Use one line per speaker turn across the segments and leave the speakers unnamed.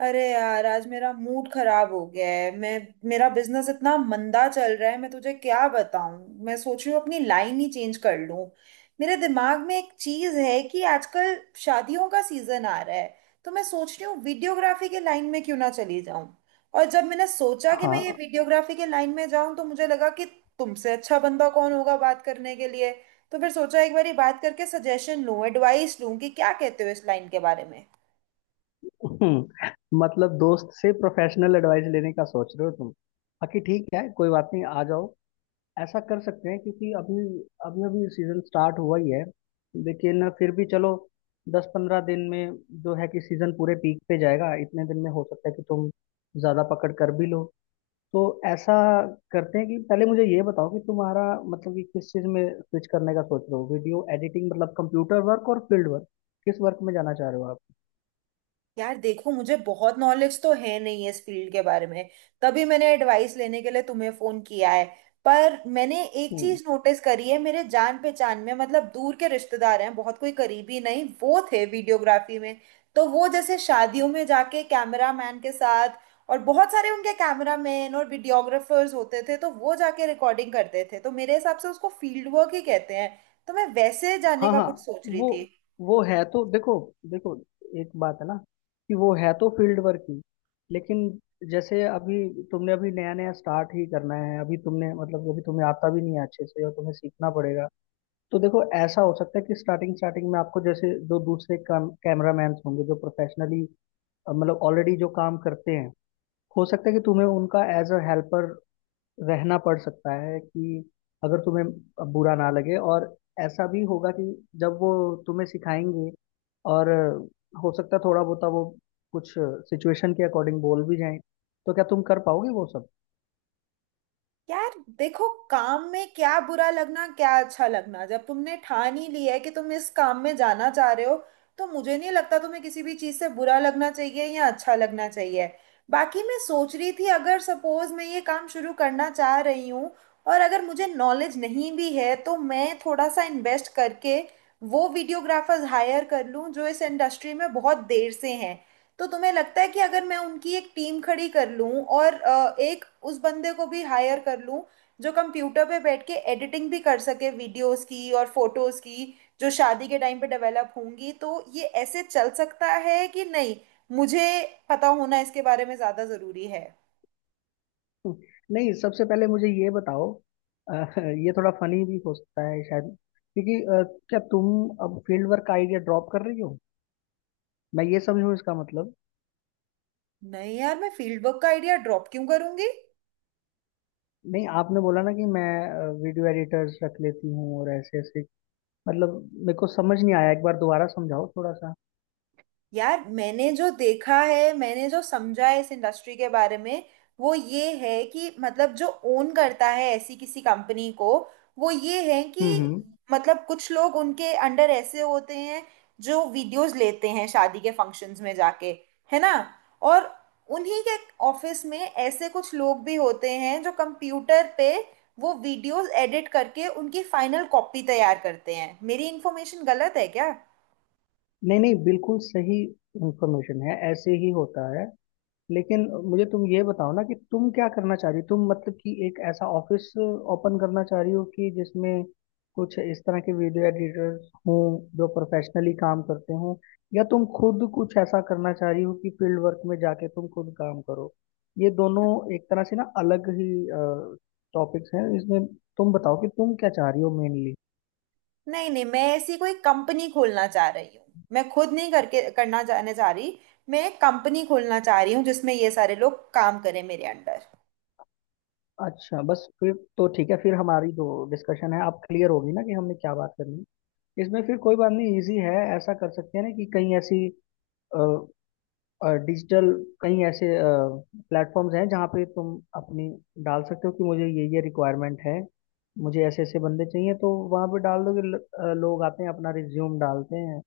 अरे यार आज मेरा मूड खराब हो गया है। मैं मेरा बिजनेस इतना मंदा चल रहा है, मैं तुझे क्या बताऊं। मैं सोच रही हूँ अपनी लाइन ही चेंज कर लूं। मेरे दिमाग में एक चीज है कि आजकल शादियों का सीजन आ रहा है। तो मैं सोच रही हूँ वीडियोग्राफी के लाइन में क्यों ना चली जाऊं। और जब मैंने सोचा कि मैं ये
हाँ।
वीडियोग्राफी के लाइन में जाऊं तो मुझे लगा कि तुमसे अच्छा बंदा कौन होगा बात करने के लिए। तो फिर सोचा एक बारी बात करके सजेशन लूं, एडवाइस लूं कि क्या कहते हो इस लाइन के बारे में।
मतलब दोस्त से प्रोफेशनल एडवाइस लेने का सोच रहे हो तुम। बाकी ठीक है, कोई बात नहीं, आ जाओ। ऐसा कर सकते हैं क्योंकि अभी अभी अभी सीजन स्टार्ट हुआ ही है। लेकिन फिर भी चलो, 10 15 दिन में जो है कि सीजन पूरे पीक पे जाएगा, इतने दिन में हो सकता है कि तुम ज्यादा पकड़ कर भी लो। तो ऐसा करते हैं कि पहले मुझे ये बताओ कि तुम्हारा मतलब कि किस चीज में स्विच करने का सोच रहे हो। वीडियो एडिटिंग मतलब कंप्यूटर वर्क और फील्ड वर्क, किस वर्क में जाना चाह रहे हो आप।
यार देखो, मुझे बहुत नॉलेज तो है नहीं इस फील्ड के बारे में। तभी मैंने एडवाइस लेने के लिए तुम्हें फोन किया है। पर मैंने एक
हम्म।
चीज नोटिस करी है, मेरे जान पहचान में, मतलब दूर के रिश्तेदार हैं, बहुत कोई करीबी नहीं, वो थे वीडियोग्राफी में। तो वो जैसे शादियों में जाके कैमरा मैन के साथ, और बहुत सारे उनके कैमरा मैन और वीडियोग्राफर्स होते थे, तो वो जाके रिकॉर्डिंग करते थे, तो मेरे हिसाब से उसको फील्ड वर्क ही कहते हैं। तो मैं वैसे जाने
हाँ
का
हाँ।
कुछ सोच रही
वो
थी।
वो है तो देखो, देखो, एक बात है ना कि वो है तो फील्ड वर्क ही, लेकिन जैसे अभी तुमने अभी नया नया स्टार्ट ही करना है। अभी तुमने मतलब अभी तुम्हें आता भी नहीं है अच्छे से और तुम्हें सीखना पड़ेगा। तो देखो, ऐसा हो सकता है कि स्टार्टिंग स्टार्टिंग में आपको जैसे जो दूसरे काम कैमरामैन होंगे जो प्रोफेशनली मतलब ऑलरेडी जो काम करते हैं, हो सकता है कि तुम्हें उनका एज अ हेल्पर रहना पड़ सकता है कि अगर तुम्हें बुरा ना लगे। और ऐसा भी होगा कि जब वो तुम्हें सिखाएंगे और हो सकता है थोड़ा बहुत वो कुछ सिचुएशन के अकॉर्डिंग बोल भी जाएं, तो क्या तुम कर पाओगे वो सब।
यार देखो, काम में क्या बुरा लगना क्या अच्छा लगना, जब तुमने ठान ही लिया है कि तुम इस काम में जाना चाह रहे हो तो मुझे नहीं लगता तुम्हें किसी भी चीज़ से बुरा लगना चाहिए या अच्छा लगना चाहिए। बाकी मैं सोच रही थी अगर सपोज मैं ये काम शुरू करना चाह रही हूँ, और अगर मुझे नॉलेज नहीं भी है तो मैं थोड़ा सा इन्वेस्ट करके वो वीडियोग्राफर्स हायर कर लूँ जो इस इंडस्ट्री में बहुत देर से हैं। तो तुम्हें लगता है कि अगर मैं उनकी एक टीम खड़ी कर लूं और एक उस बंदे को भी हायर कर लूं जो कंप्यूटर पे बैठ के एडिटिंग भी कर सके वीडियोस की और फोटोज की, जो शादी के टाइम पे डेवलप होंगी, तो ये ऐसे चल सकता है कि नहीं। मुझे पता होना इसके बारे में ज़्यादा ज़रूरी है।
नहीं, सबसे पहले मुझे ये बताओ। ये थोड़ा फनी भी हो सकता है शायद, क्योंकि क्या तुम अब फील्ड वर्क का आइडिया ड्रॉप कर रही हो, मैं ये समझूं इसका मतलब।
नहीं यार, मैं फील्ड वर्क का आइडिया ड्रॉप क्यों करूंगी।
नहीं, आपने बोला ना कि मैं वीडियो एडिटर्स रख लेती हूँ और ऐसे ऐसे, मतलब मेरे को समझ नहीं आया, एक बार दोबारा समझाओ थोड़ा सा।
यार, मैंने जो देखा है, मैंने जो समझा है इस इंडस्ट्री के बारे में, वो ये है कि मतलब जो ओन करता है ऐसी किसी कंपनी को, वो ये है कि
हम्म।
मतलब कुछ लोग उनके अंडर ऐसे होते हैं जो वीडियोस लेते हैं शादी के फंक्शंस में जाके, है ना। और उन्हीं के ऑफिस में ऐसे कुछ लोग भी होते हैं जो कंप्यूटर पे वो वीडियोस एडिट करके उनकी फाइनल कॉपी तैयार करते हैं। मेरी इन्फॉर्मेशन गलत है क्या?
नहीं नहीं, बिल्कुल सही इंफॉर्मेशन है, ऐसे ही होता है। लेकिन मुझे तुम ये बताओ ना कि तुम क्या करना चाह रही हो। तुम मतलब कि एक ऐसा ऑफिस ओपन करना चाह रही हो कि जिसमें कुछ इस तरह के वीडियो एडिटर्स हों जो प्रोफेशनली काम करते हों, या तुम खुद कुछ ऐसा करना चाह रही हो कि फील्ड वर्क में जाके तुम खुद काम करो। ये दोनों एक तरह से ना अलग ही टॉपिक्स हैं इसमें। तुम बताओ कि तुम क्या चाह रही हो मेनली।
नहीं नहीं, मैं ऐसी कोई कंपनी खोलना चाह रही हूँ, मैं खुद नहीं करके करना जाने जा रही। मैं एक कंपनी खोलना चाह रही हूँ जिसमें ये सारे लोग काम करें मेरे अंडर।
अच्छा, बस फिर तो ठीक है, फिर हमारी जो डिस्कशन है अब क्लियर होगी ना कि हमने क्या बात करनी है। इसमें फिर कोई बात नहीं, इजी है। ऐसा कर सकते हैं ना कि कहीं ऐसी डिजिटल, कहीं ऐसे प्लेटफॉर्म्स हैं जहाँ पे तुम अपनी डाल सकते हो कि मुझे ये रिक्वायरमेंट है, मुझे ऐसे ऐसे बंदे चाहिए, तो वहाँ पे डाल दोगे। लोग आते हैं अपना रिज्यूम डालते हैं,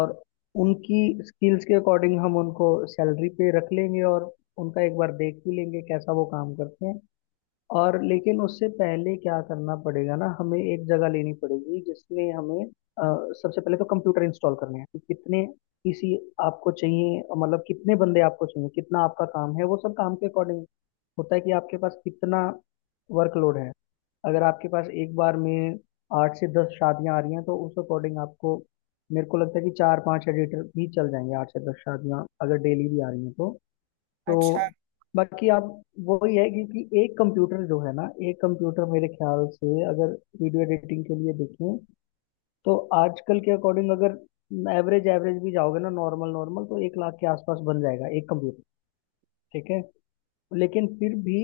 और उनकी स्किल्स के अकॉर्डिंग हम उनको सैलरी पे रख लेंगे और उनका एक बार देख भी लेंगे कैसा वो काम करते हैं। और लेकिन उससे पहले क्या करना पड़ेगा ना, हमें एक जगह लेनी पड़ेगी जिसमें हमें सबसे पहले तो कंप्यूटर इंस्टॉल करने हैं कि कितने पीसी आपको चाहिए, मतलब कितने बंदे आपको चाहिए, कितना आपका काम है। वो सब काम के अकॉर्डिंग होता है कि आपके पास कितना वर्कलोड है। अगर आपके पास एक बार में 8 से 10 शादियां आ रही हैं तो उस अकॉर्डिंग आपको, मेरे को लगता है कि 4 5 एडिटर भी चल जाएंगे, 8 से 10 शादियां अगर डेली भी आ रही हैं तो। तो
अच्छा।
बाकी आप वही है क्योंकि एक कंप्यूटर जो है ना, एक कंप्यूटर मेरे ख्याल से अगर वीडियो एडिटिंग के लिए देखें, तो आजकल के अकॉर्डिंग अगर एवरेज एवरेज भी जाओगे ना नॉर्मल नॉर्मल, तो 1 लाख के आसपास बन जाएगा एक कंप्यूटर, ठीक है। लेकिन फिर भी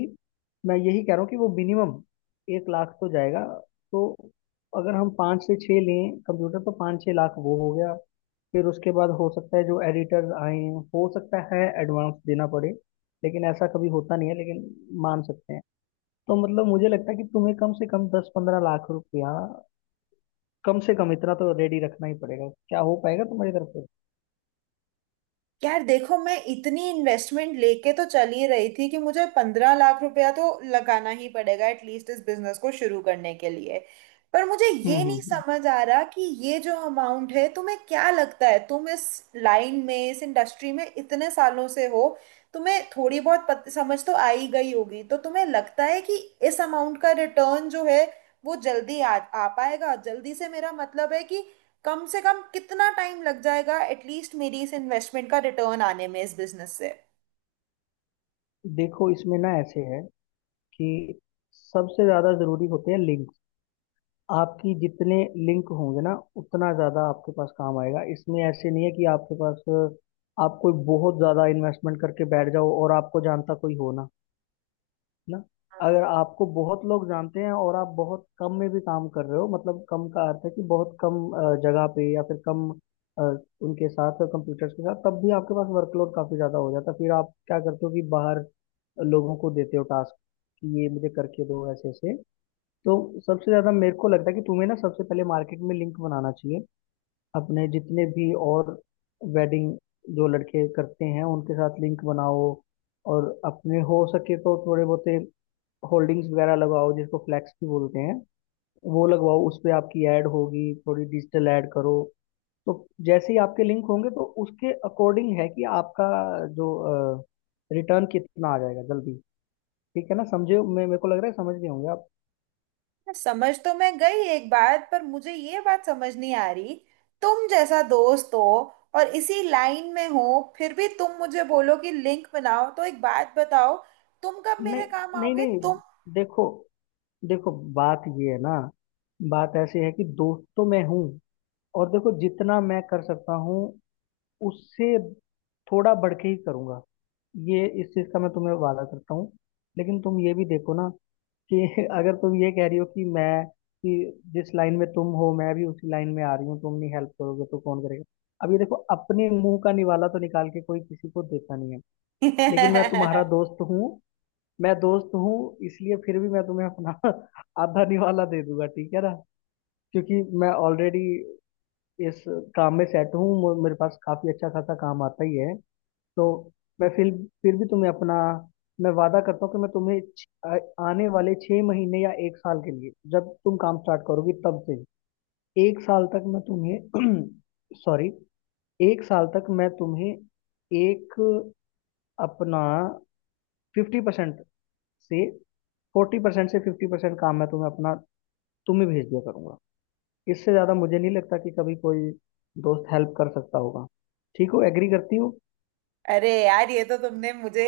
मैं यही कह रहा हूँ कि वो मिनिमम 1 लाख तो जाएगा। तो अगर हम 5 से 6 लें कंप्यूटर, तो 5 6 लाख वो हो गया। फिर उसके बाद हो सकता है जो एडिटर्स आए हैं हो सकता है एडवांस देना पड़े, लेकिन ऐसा कभी होता नहीं है, लेकिन मान सकते हैं। तो मतलब मुझे लगता है कि तुम्हें कम से कम 10 15 लाख रुपया, कम से कम इतना तो रेडी रखना ही पड़ेगा। क्या हो पाएगा तुम्हारी तरफ से।
यार देखो, मैं इतनी इन्वेस्टमेंट लेके तो चल ही रही थी कि मुझे 15 लाख रुपया तो लगाना ही पड़ेगा एटलीस्ट इस बिजनेस को शुरू करने के लिए। पर मुझे
हम्म
ये
हम्म
नहीं
हम्म।
समझ आ रहा कि ये जो अमाउंट है, तुम्हें क्या लगता है? तुम इस लाइन में, इस इंडस्ट्री में इतने सालों से हो, तुम्हें थोड़ी बहुत समझ तो आ ही गई होगी, तो तुम्हें लगता है कि इस अमाउंट का रिटर्न जो है वो जल्दी आ पाएगा जल्दी से? मेरा मतलब है कि कम से कम कितना टाइम लग जाएगा एटलीस्ट मेरी इस इन्वेस्टमेंट का रिटर्न आने में इस बिजनेस से।
देखो इसमें ना ऐसे है कि सबसे ज्यादा जरूरी होते हैं लिंक्स। आपकी जितने लिंक होंगे ना उतना ज़्यादा आपके पास काम आएगा। इसमें ऐसे नहीं है कि आपके पास, आप कोई बहुत ज़्यादा इन्वेस्टमेंट करके बैठ जाओ और आपको जानता कोई हो ना, है ना।
हम्म,
अगर आपको बहुत लोग जानते हैं और आप बहुत कम में भी काम कर रहे हो, मतलब कम का अर्थ है कि बहुत कम जगह पे या फिर कम अ, उनके साथ कंप्यूटर्स के साथ, तब भी आपके पास वर्कलोड काफ़ी ज़्यादा हो जाता है। फिर आप क्या करते हो कि बाहर लोगों को देते हो टास्क कि ये मुझे करके दो ऐसे ऐसे। तो सबसे ज्यादा मेरे को लगता है कि तुम्हें ना सबसे पहले मार्केट में लिंक बनाना चाहिए, अपने जितने भी और वेडिंग जो लड़के करते हैं उनके साथ लिंक बनाओ। और अपने हो सके तो थोड़े बहुत होल्डिंग्स वगैरह लगाओ, जिसको फ्लैक्स भी बोलते हैं, वो लगवाओ, उस पे आपकी ऐड होगी, थोड़ी डिजिटल ऐड करो। तो जैसे ही आपके लिंक होंगे तो उसके अकॉर्डिंग है कि आपका जो रिटर्न कितना आ जाएगा जल्दी। ठीक है ना, समझे। मैं, मेरे को लग रहा है समझ गए होंगे आप।
समझ तो मैं गई एक बात, पर मुझे ये बात समझ नहीं आ रही। तुम जैसा दोस्त हो और इसी लाइन में हो, फिर भी तुम मुझे बोलो कि लिंक बनाओ, तो एक बात बताओ, तुम कब
नहीं
मेरे काम
नहीं
आओगे
नहीं,
तुम?
देखो, देखो, बात ये है ना, बात ऐसी है कि दोस्त तो मैं हूँ, और देखो जितना मैं कर सकता हूँ उससे थोड़ा बढ़ के ही करूँगा, ये इस चीज़ का मैं तुम्हें वादा करता हूँ। लेकिन तुम ये भी देखो ना कि अगर तुम ये कह रही हो कि मैं, कि जिस लाइन में तुम हो मैं भी उसी लाइन में आ रही हूँ, तुम नहीं हेल्प करोगे तो कौन करेगा। अब ये देखो, अपने मुंह का निवाला तो निकाल के कोई किसी को देता नहीं है, लेकिन मैं तुम्हारा दोस्त हूँ, मैं दोस्त हूँ, इसलिए फिर भी मैं तुम्हें अपना आधा निवाला दे दूंगा, ठीक है ना। क्योंकि मैं ऑलरेडी इस काम में सेट हूँ, मेरे पास काफी अच्छा खासा काम आता ही है। तो मैं फिर भी तुम्हें अपना, मैं वादा करता हूँ कि मैं तुम्हें आने वाले 6 महीने या 1 साल के लिए, जब तुम काम स्टार्ट करोगी तब से 1 साल तक मैं तुम्हें सॉरी, 1 साल तक मैं तुम्हें एक अपना 50% से, 40% से 50% काम मैं तुम्हें अपना, तुम ही भेज दिया करूंगा। इससे ज्यादा मुझे नहीं लगता कि कभी कोई दोस्त हेल्प कर सकता होगा। ठीक हो, एग्री करती हो।
अरे यार, ये तो तुमने मुझे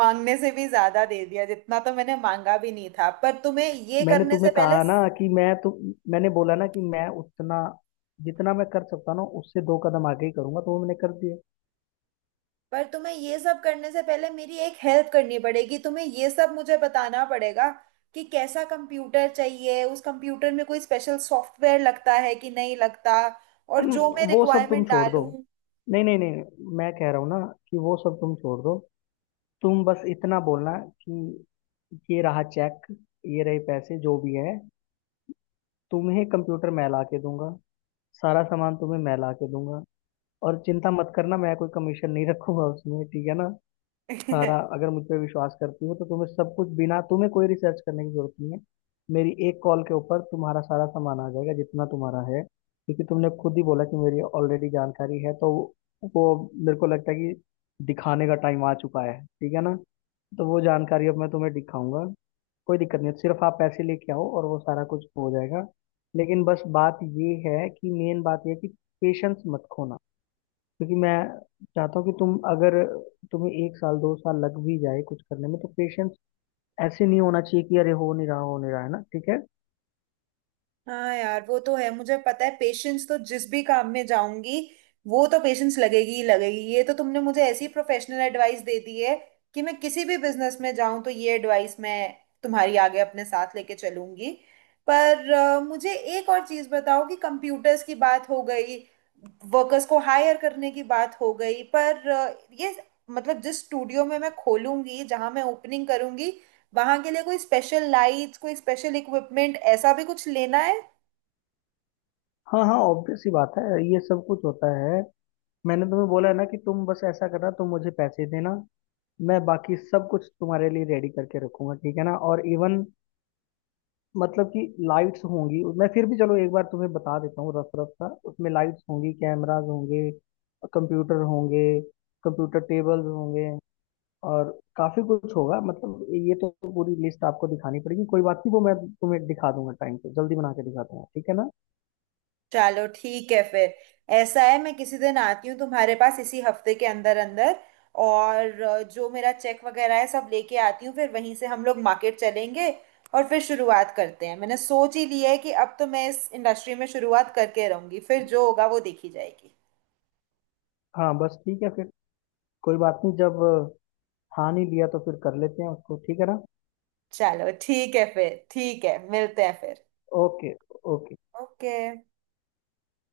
मांगने से भी ज्यादा दे दिया, जितना तो मैंने मांगा भी नहीं था।
मैंने तुम्हें कहा ना कि मैं तुम, मैंने बोला ना कि मैं उतना, जितना मैं कर सकता ना उससे 2 कदम आगे ही करूंगा, तो वो मैंने कर दिया।
पर तुम्हें ये सब करने से पहले मेरी एक हेल्प करनी पड़ेगी, तुम्हें ये सब मुझे बताना पड़ेगा कि कैसा कंप्यूटर चाहिए, उस कंप्यूटर में कोई स्पेशल सॉफ्टवेयर लगता है कि नहीं लगता, और जो मैं
वो सब तुम
रिक्वायरमेंट
छोड़ दो,
डालूं।
नहीं नहीं नहीं, मैं कह रहा हूँ ना कि वो सब तुम छोड़ दो। तुम बस इतना बोलना कि ये रहा चेक, ये रहे पैसे जो भी है, तुम्हें कंप्यूटर मैं ला के दूंगा, सारा सामान तुम्हें मैं ला के दूंगा। और चिंता मत करना, मैं कोई कमीशन नहीं रखूंगा उसमें, ठीक है ना। सारा, अगर मुझ पे विश्वास करती हो तो तुम्हें सब कुछ, बिना तुम्हें कोई रिसर्च करने की जरूरत नहीं है, मेरी एक कॉल के ऊपर तुम्हारा सारा सामान आ जाएगा जितना तुम्हारा है। क्योंकि तुमने खुद ही बोला कि मेरी ऑलरेडी जानकारी है, तो वो, मेरे को लगता है कि दिखाने का टाइम आ चुका है, ठीक है ना। तो वो जानकारी अब मैं तुम्हें दिखाऊंगा। कोई दिक्कत नहीं है, सिर्फ आप पैसे लेके आओ और वो सारा कुछ हो जाएगा। लेकिन बस बात ये है कि मेन बात ये है कि पेशेंस मत खोना, क्योंकि मैं चाहता हूँ कि तुम, अगर तुम्हें 1 साल 2 साल लग भी जाए कुछ करने में, तो पेशेंस ऐसे नहीं होना चाहिए कि अरे हो नहीं रहा, हो नहीं रहा, है ना, ठीक है।
हाँ यार, वो तो है, मुझे पता है पेशेंस तो जिस भी काम में जाऊंगी वो तो पेशेंस लगेगी ही लगेगी। ये तो तुमने मुझे ऐसी प्रोफेशनल एडवाइस दे दी है कि मैं किसी भी बिजनेस में जाऊं तो ये एडवाइस मैं तुम्हारी, आगे अपने साथ लेके चलूंगी। पर मुझे एक और चीज बताओ कि कंप्यूटर्स की बात हो गई, वर्कर्स को हायर करने की बात हो गई, पर ये मतलब जिस स्टूडियो में मैं खोलूंगी, जहां मैं ओपनिंग करूंगी, वहां के लिए कोई स्पेशल लाइट्स, कोई स्पेशल इक्विपमेंट ऐसा भी कुछ लेना है?
हाँ हाँ, ऑब्वियस सी बात है, ये सब कुछ होता है। मैंने तुम्हें बोला है ना कि तुम बस ऐसा करना, तुम मुझे पैसे देना, मैं बाकी सब कुछ तुम्हारे लिए रेडी करके रखूंगा, ठीक है ना। और इवन मतलब कि लाइट्स होंगी, मैं फिर भी चलो एक बार तुम्हें बता देता हूँ रफ रफ सा, उसमें लाइट्स होंगी, कैमराज होंगे, कंप्यूटर होंगे, कंप्यूटर टेबल्स होंगे, और काफी कुछ होगा। मतलब ये तो पूरी लिस्ट आपको दिखानी पड़ेगी, कोई बात नहीं, वो मैं तुम्हें दिखा दूंगा टाइम पे, जल्दी बना के दिखा दूंगा, ठीक है ना।
चलो ठीक है फिर। ऐसा है, मैं किसी दिन आती हूँ तुम्हारे पास इसी हफ्ते के अंदर अंदर, और जो मेरा चेक वगैरह है सब लेके आती हूँ, फिर वहीं से हम लोग मार्केट चलेंगे। और फिर शुरुआत करते हैं। मैंने सोच ही लिया है कि अब तो मैं इस इंडस्ट्री में शुरुआत करके रहूंगी, फिर जो होगा वो देखी जाएगी।
हाँ, बस ठीक है फिर, कोई बात नहीं, जब ठान ही लिया तो फिर कर लेते हैं उसको, ठीक है ना।
चलो ठीक है फिर, ठीक है, मिलते हैं फिर।
ओके। ओके।
ओके।